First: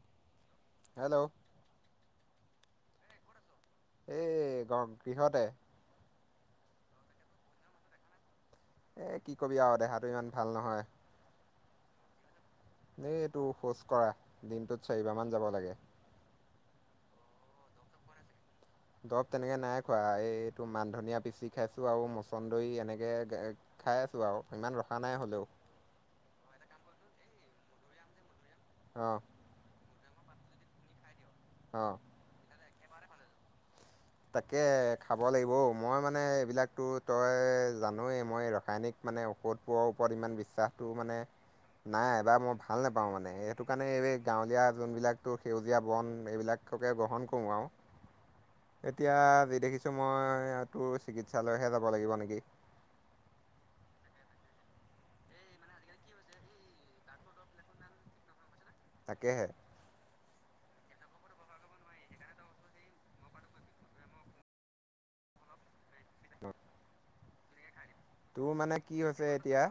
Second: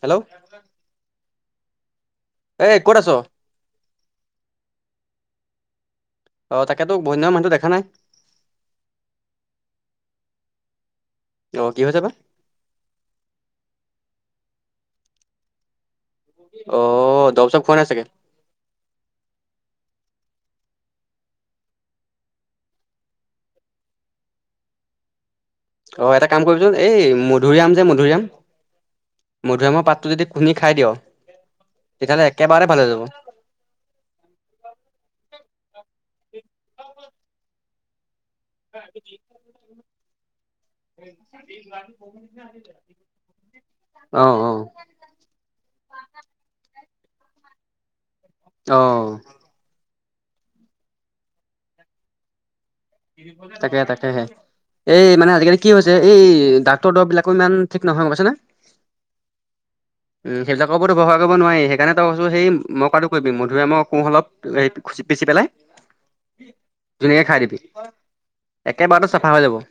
Hello? Hello? এ ক'ত আছ? এই গৰম গৃহতে। অ' তাকেতো বহু দিন হ'ল মানুহটো দেখা নাই? এই কি কবি আৰু দেহাটো ইমান ভাল নহয়। অ' কি হৈছে বা? দেই এইটো শৌচকৰা দিনটোত চাৰি বাৰ মান যাব লাগে। অ' দৰব চৰব খৈৱা নাই চাগে? দৰৱ তেনেকৈ নাই খোৱা এইটো মান ধনিয়া পিচি খাইছোঁ আৰু মচন্দৰী এনেকৈ খাই আছোঁ আৰু, ইমান ৰখা নাই হ'লেওঁ। অ' এটা কাম কৰিবিচোন, এই মধুৰিআম যে মধুৰিআম অ'। মধুৰীআমৰ পাতটো যদি খুন্দি খাই দিয় অ'। তেতিয়াহ'লে একেবাৰতে ভালে যাব। তাকে খাব লাগিব, মই মানে এইবিলাকতো তই জানোৱেই মই ৰস ৰাসায়নিক মানে ঔষধ বোৰৰ ওপৰত ইমান বিশ্বাস টো মানে নাই বা মই ভাল নোপাওঁ মানে, সেইটো কাৰণে এই অ অ গাঁৱলীয়া যোনবিলাক টো সেউজীয়া বন এইবিলাককে গ্ৰহণ কৰোঁ আৰু। অ এতিয়া যি দেখিছোঁ মই তোৰ চিকিৎসালয়হে যাব লাগিব নেকি? তাকে তাকেহে। এই মানে আজিকালি কি হৈছে এই ডাক্তৰ দৰৱ বিলাকো ইমান ঠিক নহয় গ'ম পাইছনে? তাকেহে। [unintelligible] সেইবিলাকৰ ওপৰতো ভৰষা কৰিব নোৱাৰি, সেইকাৰণে তই কৈছো সেই মই কোৱাটো কৰিবি মধুৰীআমৰ কোঁহ অলপ হি পিচি পেলাই [unintelligible] ৰ [unintelligible] ধুনীয়াকে খাই দিবি। তোৰ মানে কি একেবাৰতে হৈছে চাফা হৈ যাব। এতিয়া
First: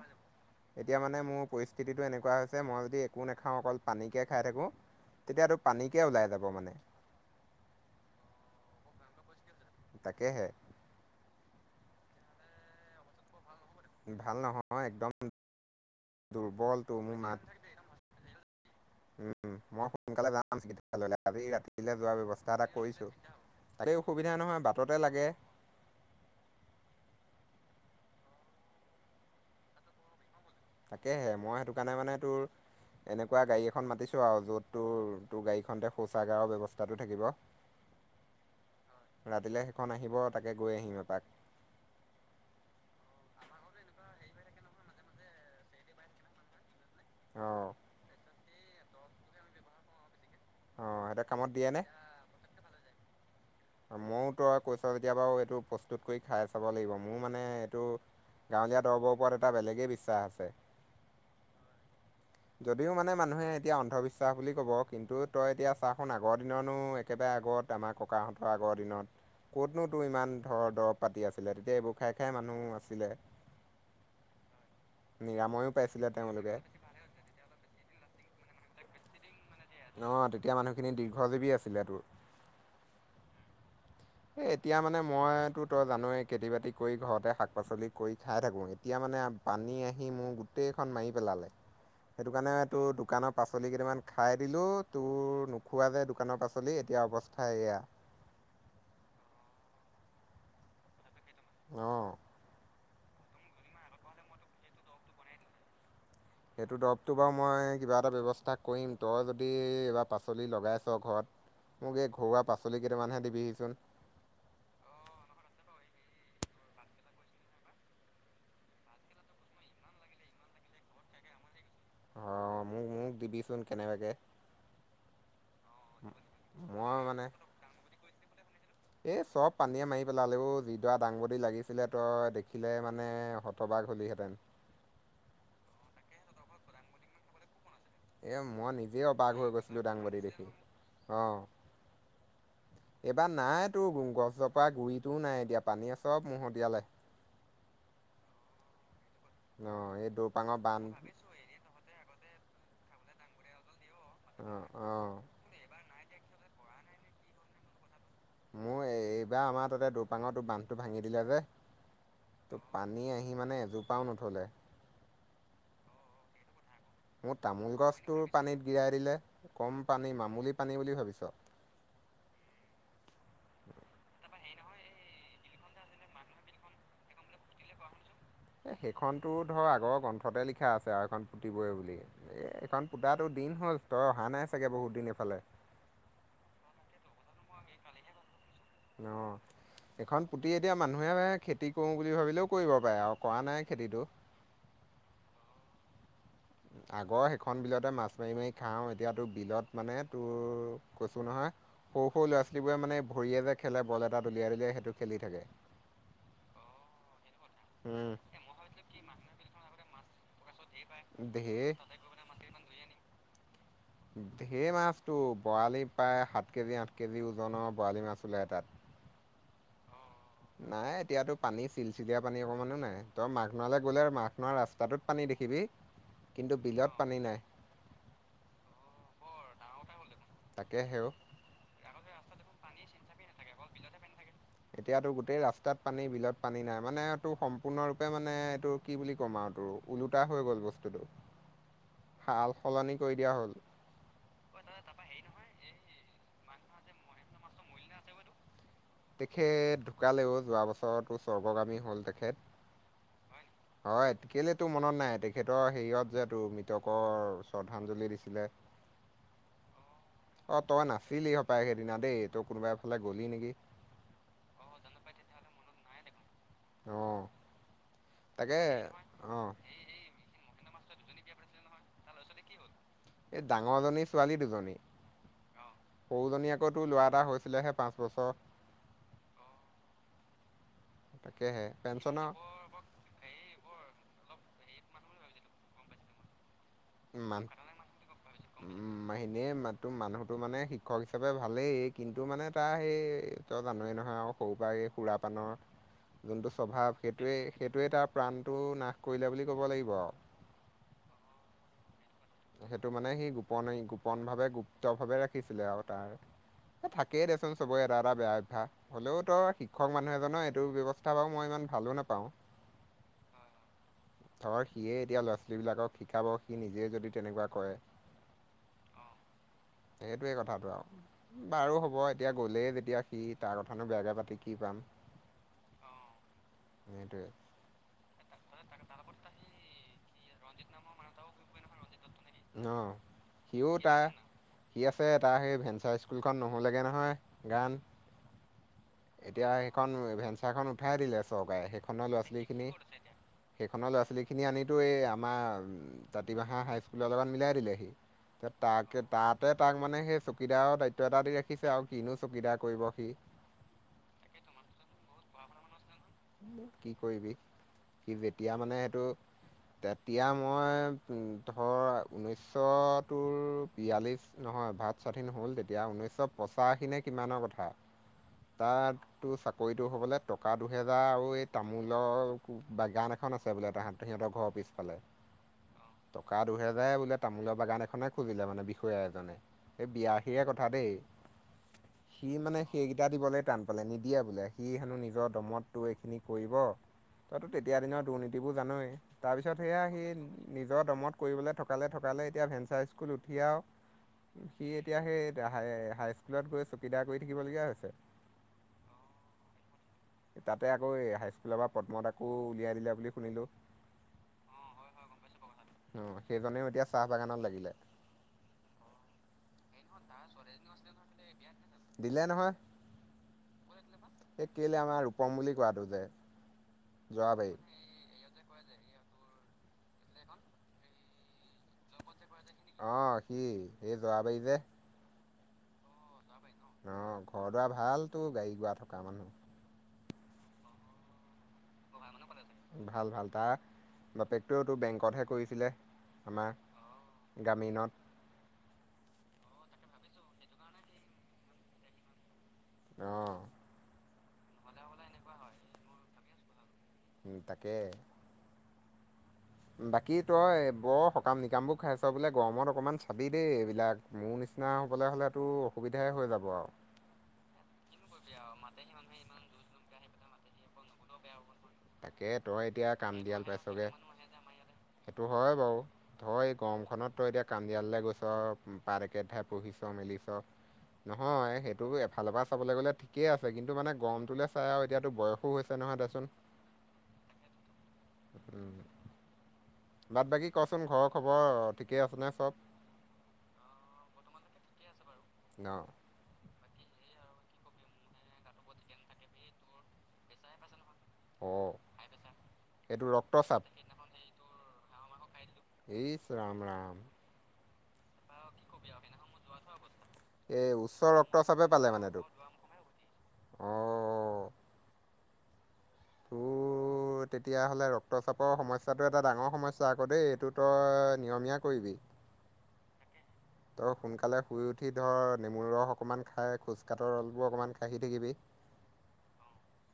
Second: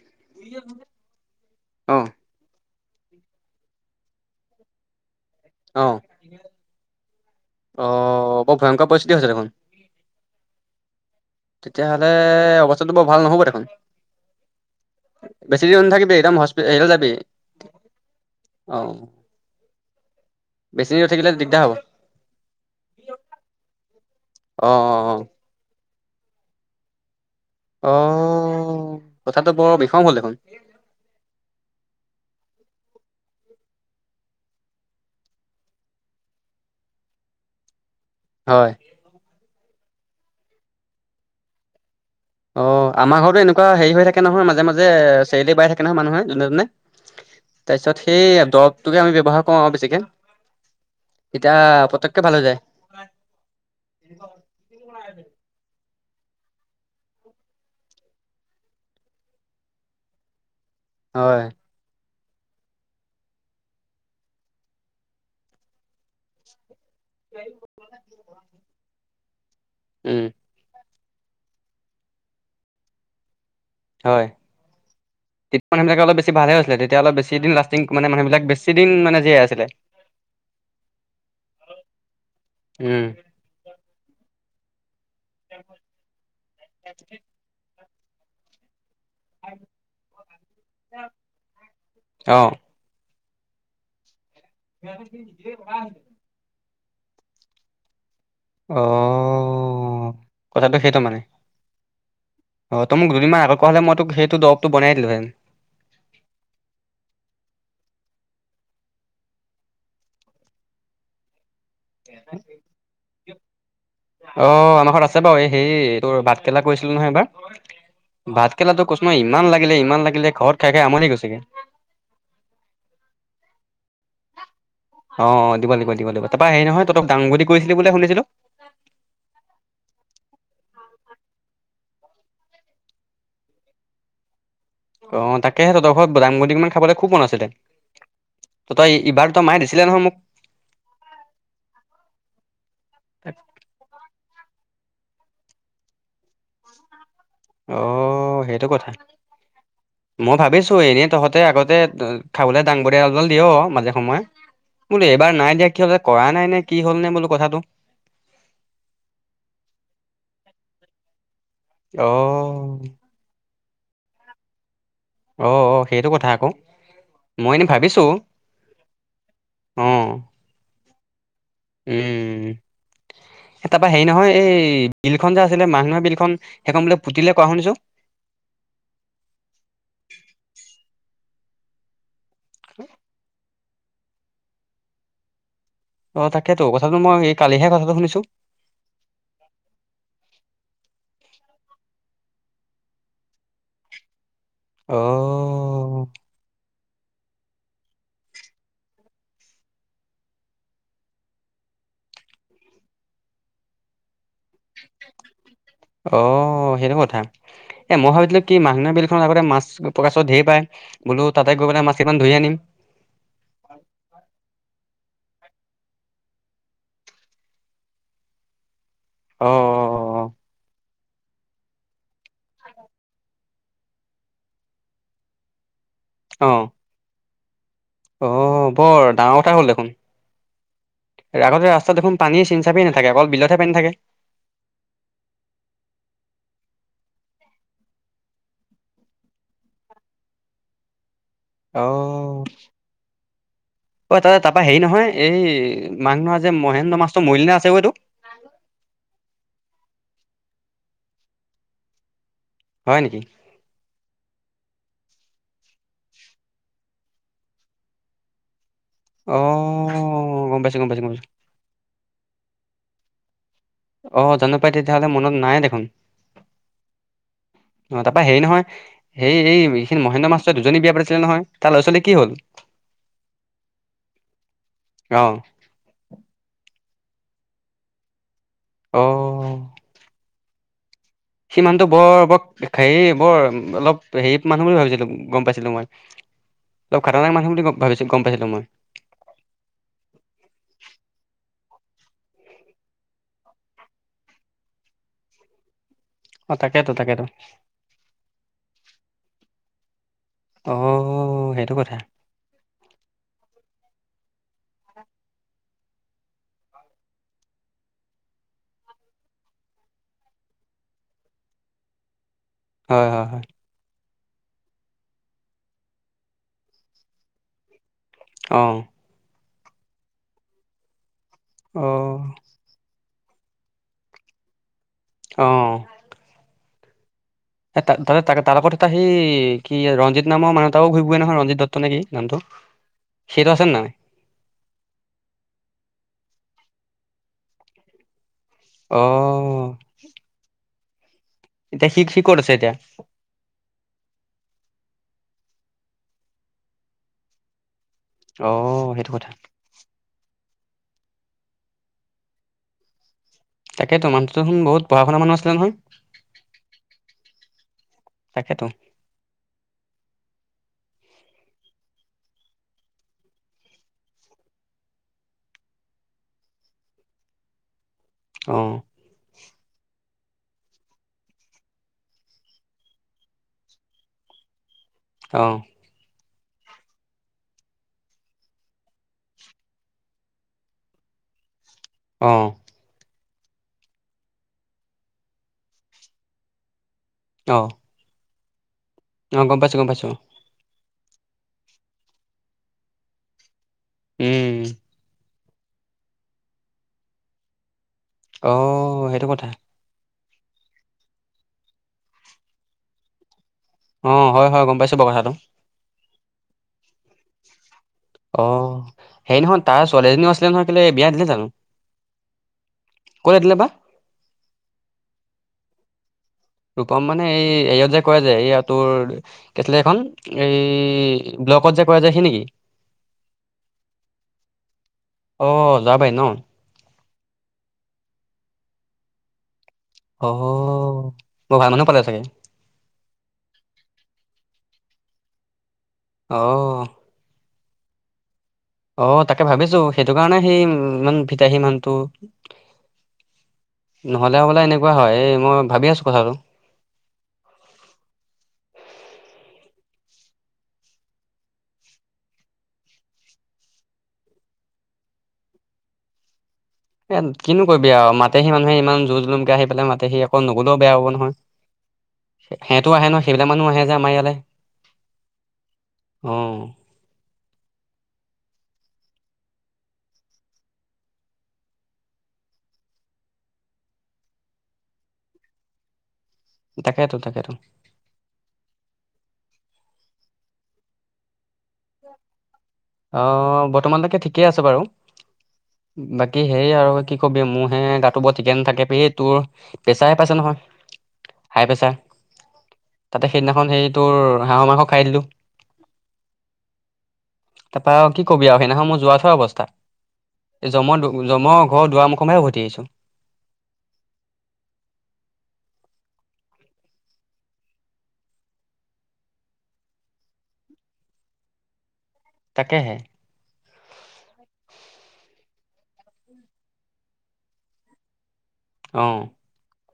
এতিয়া মানে মোৰ অ পৰিস্থিতিটো এনেকুৱা হৈছে, মই যদি একো নাখাওঁ অকল পানীকে খাই থাকোঁ তেতিয়াতো অ পানীকে ওলাই যাব মানে। অ' বৰু ভয়ংকৰ পৰিস্থিতি হৈছে দেখোন। তাকেহে। তেতিয়াহ'লে অৱস্থাটো বৰ ভাল নহ'ব দেখোন। ভাল নহয় একদম বেছি দেৰি নাথাকিবি একদম হস্পি দুৰ্বল হেৰিলৈ যাবি তুমি মোৰ মাত অ উম মই সোনকালে যাম বেছি দেৰি চিকিৎসাললৈ, থাকিলে আজি দিগদাৰ হ'ব ৰাতিলে যোৱাৰ ব্যৱস্থা এটা কৰিছোঁ, সেইতোৱেই অসুবিধা নহয় অ অ বাটতে লাগে। অ' কথটোটো বৰ বিষম হ'ল দেখোন। তাকেহে মই সেইটো কাৰণে মানে তোৰ এনেকুৱা গাড়ী এখন মাতিছোঁ আৰু য'ত তোৰ তোৰ গাড়ীখনতে শৌচাগাৰৰ ব্যৱস্থাটো থাকিব। হয়। ৰাতিলৈ সেইখন আহিব তাকে গৈ আহিম এপাক। অঁ আমাৰ ঘৰতো এনেকুৱা হেৰি হৈ থাকে নহয় মাজে মাজে, চেৰেলি বাই থাকে নহয় মানুহে যোনে তোনে। অ তাৰপিছত সেই দৰবটোকে আমি ব্য্ৱহাৰ কৰো আৰু বেছিকে অ সেইটো কামত এতিয়া দিয়ে নে পতককে ভালে যায় মইওতো আৰু কৈছ যেতিয়া বাৰু এইটো প্ৰস্তুত কৰি খাই চাব লাগিব মোৰ মানে এইটো গাঁৱলীয়া দৰৱবৰ ওপৰত এটা বেলেগেই বিশ্বাস আছে হয় যদিও মানে মানুহে এতিয়া অন্ধবিশ্বাস বুলি ক'ব কিন্তু তই এতিয়া চাচোন আগৰ দিনো একেবাৰে আগত আমাৰ ককাহঁতৰ আগৰ দিনত ক'তনোতো উম ইমান ঘৰ দৰৱ পাতি আছিলে তেতিয়া এইবোৰ খাই খাই মানুহ আছিলে হয় নিৰাময়ো সবিলাকে পাইছিলে অলপ বেছি ভালে তেওঁলোকে হৈছিলে এতিয়া অলপ বেছি দিন লাষ্টিং মানে মানুহবিলাক বেছি দিন জীয়াই আছিলে অ তেতিয়া মানুহখিনি দীৰ্ঘজীৱী আছিলে তোৰ ওম এই এতিয়া মানে মইতো তই জানোৱেই খেতি বাতি কৰি ঘৰতে শাক পাচলি কৰি খাই থাকোঁ এতিয়া মানে পানী আহি মোৰ গোটেইখন মাৰি পেলালে সেইটো অ কাৰণে তোৰ দোকানৰ পাচলি কেইটামান খাই দিলো তোৰ নোখোৱা যে দোকানৰ পাচলি এতিয়া অৱস্থা এয়া অ কথাটো সেইটো মানে অ অ ত মোক দুদিনমান আগত ক হলে মই তোক সেইটো দৰৱটো বনাই দিলো হেন সেইটো দৰৱটো বাৰু মই কিবা এটা ব্যৱস্থা কৰিম তই যদি এইবাৰ পাচলি লগাইছ ঘৰত [inaudible] মোক এই ঘৰুৱা পাচলি কেইটামানহে দিবিহিচোন অ আমাৰ ঘৰত আছে বাৰু এই হেৰি এই তোৰ ভাত কেৰেলা কৰিছিলো নহয় এইবাৰ ভাত কেৰেলাটো কৈচো নহয় ইমান লাগিলে ইমান লাগিলে ঘৰত খাই খাই আমনি গৈছেগে অ মোক মোক দিবিচোন কেনেবাকে অ দিব লাগিব দিব লাগিবা তাপা হেৰি নহয় মই মানে দাংবদী বুলে কৰিছিলি বুলি শুনিছিলো এই চব পানীয়ে মাৰি পেলালেও যিডৰা দাংবদী লাগিছিলে তই দেখিলে মানে তটবাক হলিহেঁতেন অ তাকে সেই ততৰৰত দাম গদমান খাবলৈ খুব মন আছিলে এই মই তই নিজেই ইবাৰ অবাগ তই হৈ মায়ে গৈছিলোঁ দিছিলে নহয় মোক। দাংবদী দেখি অঁ [inaudible] এইবাৰ নাই তোৰ গছজোপা গুৰিটোও নাই এতিয়া পানীয়ে চব মহতিয়ালে অ সেইটো কথা অ এই মই দৌপাঙৰ ভাবিছো বান্ধ এনেই তহত তাতে আগতে খাবলৈ দাংবলডল দিয়ও মাজে সময়ে অ অ বোলো এবাৰ নাই দিয়া কি হল যে কৰা নাই নে কি হ'ল নে বোলো কথাটো মোৰ এইবাৰ আমাৰ তাতে দুপাঙৰ বান্ধটো ভাঙি দিলে যে অ পানী আহি মানে এজোপাও নথলে অ অ সেইটো কথা আকৌ মোক মই এনে তামোল ভাবিছো গছটোৰ পানীত গিৰাই দিলে কম অ পানী মামুলি পানী বুলি ভাবিছ উম তাৰপা হেৰি নহয় এই বিলখন যে আছিলে মাঘ নহৈ বিল খন সেইখন বোলে পুতিলে কোৱা শুনিছো এই সেইখনতো ধৰ আগৰ গ্ৰন্থতে লিখা আছে আৰু এইখন পুতিবই বুলি এ এইখন পুতাাতটো দিন হল তই অহা নাই চাগে বহুত দিন এইফালে অ তাকেতো কথাটো মই এই কালিহে কথাটো শুনিছো ন এইখন পুতি এতিয়া মানুহে খেতি কৰো বুলি ভাবিলেও কৰিব পাৰে আৰু কৰা নাই খেতিতটো অ আগৰ সেইখন বিলতে মাছ মাৰি মাৰি খাওঁ এতিয়া তোৰ বিলত মানে তোৰ কৈছো নহয় সৰু সৰু ল'ৰা ছোৱালীবোৰে মানে ভৰিয়ে যে খেলে বল এটা উলিয়াই দুলিয়াই সেইটো খেলি থাকে অ', সেইটো কথা, এ মই উম ভাবিছিলো কি মাহ বিল খনত আগতে মাছ কাছ ধৈৰ পায় বোলো, তাতে গৈ ধেৰ পেলাই মাছকৈটামান ধৰি আনিম ধৈৰ মাছতটো বৰালি প্ৰায় সাত কেজি আঠ কেজি ওজনৰ বৰালি মাছ ওলাই তাত অ', নাই এতিয়াতো, পানী চিলচিলিয়া পানী অকণমানো নাই তই মাঘনাললৈ গ'লে মাঘন ৰাস্তাটোত পানী দেখিবি অ কিন্তু বিলত পানী নাই অ ', বৰ ডাঙৰ কথা হ'ল দেখোন তাকে হেও আগতে, ৰাস্তা দেখোন পানীয়ে চিন চাাপেই নাাকে অকল বিলতে পানী থাকে এতিয়াতো, গোটেই ৰাস্তাত পানী বিলত পানী নাই মানে তটো সম্পূৰ্ণৰূপে মানে এইটো কি বুলি ক'ম আৰু তটো ওলোটা হৈ গ'ল বস্তুটো অ সাল সলনি কৰি দিয়া হ'ল অঐ তা তাৰপৰা হেৰি নহয় এই মাঘ নহৰা যে মহেন্দ্ৰ মাছটো মৰিলনা আছে গৈ এইতটো তেখেত ঢুকালেও যোৱা বছৰতো স্বৰ্গগামী হ'ল তেখেত হয় নেকি? হয়, কেলে তো মনত নাই, তেখেতৰ হেৰিয়ত যেহেতু মৃতকৰ শ্ৰদ্ধাঞ্জলি দিছিলে অ', গম অ', পাইছোঁ, ই গম পাইছোঁ, গম পাইছোঁ। নাছিলি সপায় সেইদিনা দেই তই কোনোবা এফালে গ'লি নেকি অ', জানো পাই তেতিয়াহলে মনত নাই দেখোন, অ অ তাৰপা হেৰি তাকে নহয় অ এইেই এইখিনি মহেন্দ্ৰ মাষ্টৰ দুজনী বিয়া পাতিছিলে নহয়, তাৰ লৰা ছোৱী কি হ'ল এই, ডাঙৰজনী ছোৱালী দুজনী অ', সৰুজনী আকৈ তোৰ ল'ৰা এটা হৈছিলেহে পাঁচ বছৰ অ', সি তাকেহে মানুহটো বৰ পেঞ্চনৰ বৰ হেৰি বৰ অলপ হেৰি মানুহ বুলি ভাবিছিলো গম পাইছিলো মই অ', ঘাতনক মানুহ বুলি ভাবি গম পাইছিলো মই এনেইো মানুহটো মানে শিক্ষক হিচাপে ভালেই কিন্তু মানে তাৰ সেই কিয় জানোৱেই নহয়, আৰু সৰুৰ পৰাৰা এই সুৰা পানৰ যোনটো অ', তাকেতো স্বভাৱ, তাকেতো। সেইটোৱে সেইটোৱে তাৰ প্ৰাণটো নাশ কৰিলে বুলি ক'ব লাগিব আৰু অ', সেইটো কথা সেইটো মানে, সি গোপনে গোপন ভাৱে গুপ্ত ভাৱে ৰাখিছিলে আৰু তাৰ থাকেই দেচোন চবৰে এটা এটা বেয়া অভ্যাস হ'লেও তো শিক্ষক মানুহ এজনৰ এইটো ব্যৱস্থা বাৰু মই ইমান ভালো নাপাওঁ হয়, হয়, হয় ধৰ সিয়ে এতিয়া, ল'ৰা ছোৱালীবিলাকক শিকাব সি নিজেই যদি তেনেকুৱা কৰে অ', সেইটোৱে কথাটো আৰু, বাৰু হ'ব অ', এতিয়া গ'লেই যেতিয়া কি তাৰ কথানো বেয়াকে পাতি কি পাম অ', সেটোৱ এ ত ত তাৰ লগপত এটা সেই কি ৰঞ্জিত নাম মানহতাও ঘূৰি ব নহয় ৰঞ্জিত দত্ত নেক কি নামটো সেইটো আছে নহয় কি আছে তাৰ সেই ভেঞ্চাৰ স্কুলখন নহ'ললেগৈ নহয় গান এতিয়া অ'। সেইখন ভেঞ্চাৰখন উঠাই দিলে চৰকাৰে এতিয়া সি সেইখনৰ সি ল'ৰা ক'ত আছে ছোৱালীখিনি এতিয়া? সেইখনৰ ল'ৰা ছোৱালীখিনি আনিতো এই আমাৰ তাতি ভাহা হাইস্কুললৈ অলপমান মিলাই দিলেহি অ' তাকে সেইটো কথা তাতে তাক মানে সেই চকীদাৰৰ দায়িত্ব এটা দি ৰাখিছে আৰু কিনো চকীদাৰ কৰিব সি তাকেতো, মানুহটো দে বুতঢ়া শুনা মু আছিলে নয় কি কৰিবি, কি যেতিয়া তাকেতো মানে সেইটো তেতিয়া মই, ধৰ ঊনৈছশটোৰ বিয়াল্লিছ নহয় ভাৱ স্বাধীন হ'ল তেতিয়া ঊনৈছশ পঁাশী ন কিমানৰ কথা উ তাতো চাকৰিতটো হ'বলৈ টকা দু হেজাৰ আৰু এই তামোলৰ বাগান এখন আছে বোলে তাঁত সিহঁতৰ ঘৰৰ পিছফালে অ টকা দুহেজাৰে বোলে তামোলৰ বাগান এনে খুজিলে মানে বিষয়া এজনে সেই বিয়াশীৰে কথা দেই [unintelligible] সি মানে সেইকেইটা দিবলৈ টান পালে নিদিয়ে বোলে সি হেনো নিজৰ দমত তো এইখিনি কৰিব তইতো অ' তেতিয়া দিনৰ দুৰ্নীতিবোৰ জানোৱেই অ' তাৰপিছত গম পাইছোঁ সেয়া গম সেই পাইছোঁ নিজৰ দমত কৰিবলৈ থকালে থকালে এতিয়া ভেঞ্চা স্কুল উঠি আৰু আৰু উম। সি এতিয়া সেই এতিয়া হাই হাই স্কুলত গৈ চকীদাৰ কৰি থাকিবলগীয়া হৈছে অঁ সেইটো কথা তাতে আকৌ এই হাইস্কুলৰ পৰা পদ্মত আকৌ উলিয়াই দিলে বুলি শুনিলোঁ অ হয় হয় গম পাইছোঁ বাৰু কথাটো অঁ সেইজনেও এতিয়া চাহ বাগানত লাগিলে অ সে নহয় তাৰ ছোৱালীজনীও আছিলে নহয় কেলৈ বিয়া দিলে জানো দিলে নহয় ক'লে দিলে বা সেই কেলে আমাৰ ৰূপম বুলি কোৱাটো যে ৰূপম মানে এই যোৱাবাৰী হেৰিয়ত যে কয় যে এইয়া তোৰ কেটল এখন এই ব্লকত যে কৰা যায়হি নেকি অঁ সি এই যোৱাবাৰী যে অ যাবাই ন অঁ ঘৰ দুৱাৰ ভালতো গাড়ী গৰা থকা মানুহ অ মই ভাই মানুহ পালে চাগে ভাল ভাল তাৰ বাপেকটোতো বেংকতহে কৰিছিলে অ' আমাৰ গামীণত অ তাকে ভাবিছো সেইটো কাৰণে সেই ইমান ভিতাহী মানহটো অ নহ'লে বোলে এনেকুৱা হয় এই মই ভাবি আছোঁ কথাটো স তাকে বাকী তই বৰ সকাম নিকামবোৰ খাইছ বোলে গৰমত অকণমান চাবি দেই এইবিলাক মোৰ নিচিনা হ'বলৈ হ'লেতো অসুবিধাই হৈ যাব আৰু এ কিনো কৰিবি আৰু মাতেহি মানুহে ইমান জুজ জলোমকে আহি পেলাই মাতে সি অকল নগলেও বেয়া হ'ব নহয় তাকে তই এতিয়া সিহতো আহে নহয় কামদিয়াল সেইবিলাক মানুহ আহে পাইছগৈ। যে আমাৰ ইয়ালৈ সেইটো হয় বাৰু ধই এই গৰমখনত তই দিয়া কান্দিিয়াললৈ গৈছ পাৰ একেঠাই পুহিছ মেলিছ নহয় সেইটো এফালৰ পৰা চাবলৈ গ'লে ঠিকেই আছে কিন্তু মানে গৰমটোলৈ চাই আৰু এতিয়াতো বয়সো হৈছে তেনেহয় দেচোন তাকেেতো তাকেেতো উম বাদ বাকী কচোন ঘৰৰ খবৰ ঠিকেই আছেনে চব অ বৰ্তমানলৈকে ঠিকেই আছে বাৰু ন ব কি সেই আৰু কি কবি মোৰহে গাটো বৰ ঠিকে নাথাকেিবি তোৰ পেচাহে পাইছে নহয় হাই অ' প্ৰেছাৰ এইটো তাতে ৰক্তচাপ। সেইদিনাখন হেইটোোৰ হাঁহৰ মাংস খাই দিলো ইচ ৰাাম ৰাম তাৰ পৰাৰা আৰু কি কবি আৰু সেইদিনাখনয় মই যোৱা থোৱা অৱস্থা এই এ উচ্চ জমৰ জমৰ ৰক্তচাপে পালে ঘৰ মানে দুৱাৰ তোক। মুখেহে উভতি আহিছো অ' [inaudible] ত তেতিয়াাহ'লে ৰক্তচাপৰ সমস্য়টো এটা ডাঙৰ সমস্যা আকৌ দেই এইটো ত নিয়মীয়া কৰিবি তাকেহে। তই সোনকালে শুই উঠি ধৰ নেমুৰ ৰস অকণমান খাই খোজ কঢৰ ৰলবোৰ অকণমান খহি থাকিবি। অ,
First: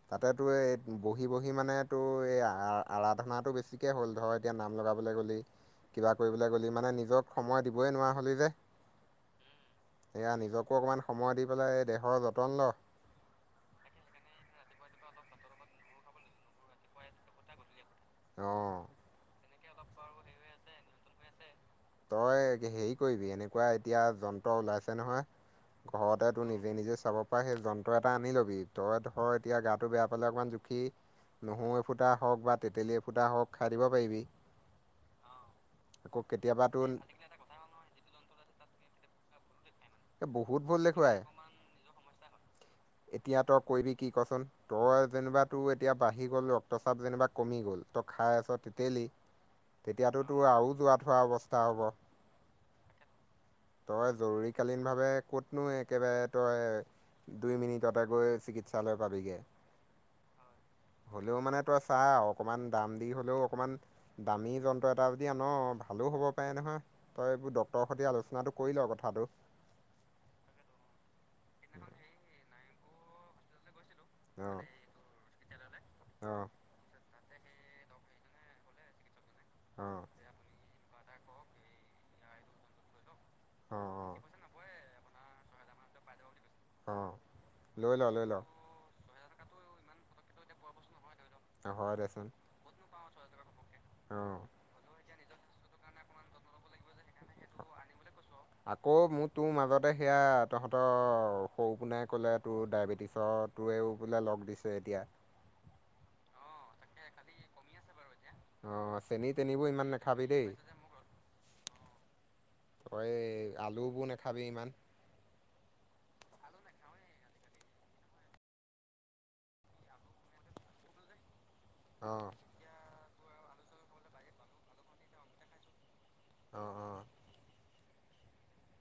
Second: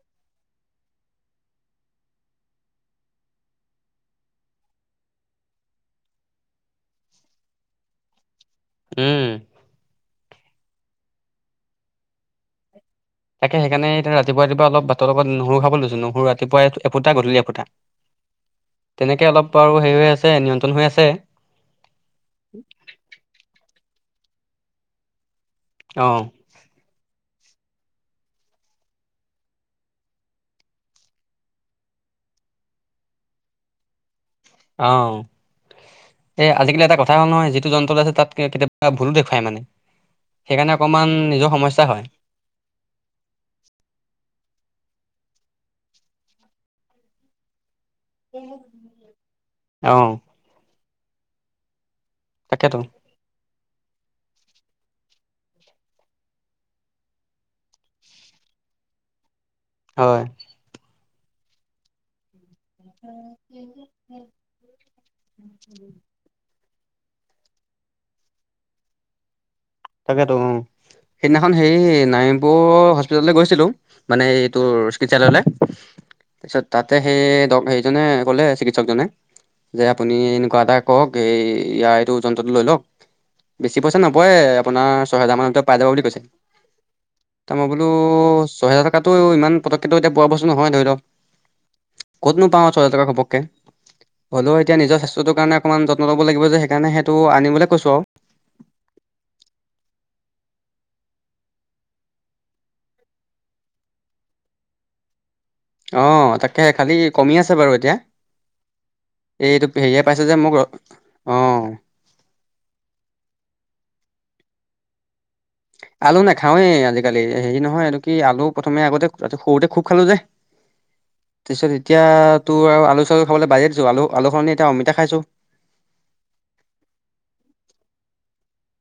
তাতেতো এই বহি বহি মানে তো এই আৰাধনাটো বেছিকে হ'ল ধৰ এতিয়া নাম লগাবলৈ গ'লি কিবা কৰিবলৈ গ'লি মানে নিজক সময় দিবই নোৱাৰা হ'লি যে, উম, এয়া নিজকো অকণমান সময় দি পেলাই এই দেহৰ যতন ল'। তাকে সেইকাৰণেতি ৰাতিপুৱ ৰাতিুৱ অলপ ভাতৰ লগত নহৰু খাব লৈছো নহৰু ৰাতিপুৱা এফুটা গধূলি এফোটা। অ, তেনেকৈ অলপ আৰু হেৰি হৈ আছে নিয়ন্ত্ৰণ হৈ আছে। তই হেৰি কৰিবি এনেকুৱা এতিয়া যন্ত্ৰ ওলাইছে নহয়, অ ঘৰতেতো নিজে নিজে চাব ত সেই যন্ত্ৰ এটা আনি ল'বি তই ধৰ এতিয়া গাটো বেয়া পালে অকণমান জুখি নহৰু এ ফুটা হওক বা তেতেলী এ ফুটা হওক খাই দিব পাৰিবি। অ, আকৌ এ কেতিয়াবা আজিকালি এটা তোৰ কথা নহয় যিটো যন্ত্ৰত আছে তাত কেতিয়াবা ভুলো দেখুৱাই মানে এই বহুত সেইকাৰণে ভুল অকমান নিজৰ দেখুৱায় সমস্যা হয়। এতিয়া তই কৰিবিবি কি কচোন তই যেনিবা তোৰ এতিয়া বাঢ়ি গ'ল ৰক্তচাপ যেনিবা কমি গ'ল, তই খাই আছ তিতেলি অ তেতিয়াতোতো আৰু যোৱা থোৱা অৱস্থা হ'ব। তাকেতো, তই জৰুৰীকালীনভাৱে ক'তনো একেবাৰে তই দুই মিনিট ততে গৈ চিকিৎসালয় পাবিগৈ। হয়, হ'লেও মানে তই চাই আৰু। অকমান দাম দি হলেও অকণমান দামী যন্ত্ৰ এটা যদি আন ভালো হ'ব পাৰে নহয়। তই এইবোৰ ডক্টৰৰ সৈতে আলোচনাটো কৰি ল কথাটো। তাকেতো অ, সেইদিনাখন হেৰি নাৰমপুৰ হস্পিতাললৈ গৈছিলোঁ, মানে অ এইটো চিকিৎসালয়লে অ তাৰপছত তাতে সেই হেজনে ক'লে চিকিৎসকজনে যে অ আপুনি এনেকুৱা এটা কওক এই ইয়াৰ এইটো যন্ত্ৰটো লৈ লওক অ বেছি পইচা অ নপৰে, ছয় হাজাৰ মনতে পাই যাব বুলি কৈছে, অ তাৰপৰা মই লৈ ল লৈ ল বোলো [inaudible] কাতো ইমান পতকটো এতিয়া পোৱা বস্তু নহয় ধৰি ল। হয় দেচোন ক'তনো পাওঁ ছয় হাজাৰ ঘপকে অ হ'লেও এতিয়া নিজ স্বাস্থ্যৰ কাৰণে অকমান যত্ন লাগিব সেইণে সেইটো আনিবলৈ কৈছোঁ আৰু। আকৌ মোৰ তোৰ মাজতে সেয়া তহঁতৰ সৰুপোনাই ক'লে তোৰ ডায়েবেটিছৰ টোৱেও বোলে লগ দিছে এতিয়া। আহ, তাকে খালি কমি আছে বাৰু এতিয়া। অ চেনি এই-এইটো তেনিবোৰ ইমান হেৰিয়ে পাইছে নাখাবি যে দেই মোক অ, তই আলুবোৰ নাখাবি ইমান। আলু নাখাৱেই আজিকালি হেৰি নহয় এইটো কি আলু প্ৰথমে আগতে সৰুতে খুব খালো যে, [inaudible] এতিয়া অ তোৰ আৰু আলু চউলু খাবলৈ বাজিয়েছো আলু আলুখননি এতিয়া অমিতা খাইছোঁ। অ, অ,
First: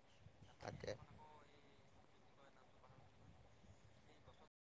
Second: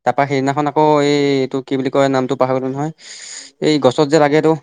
তাৰপা সেইদিনাখন আকৌ তাকে এই এইটো কি বুলি কয় নামটো পাহৰিলো নহয় এই গছত যে লাগে এইটো,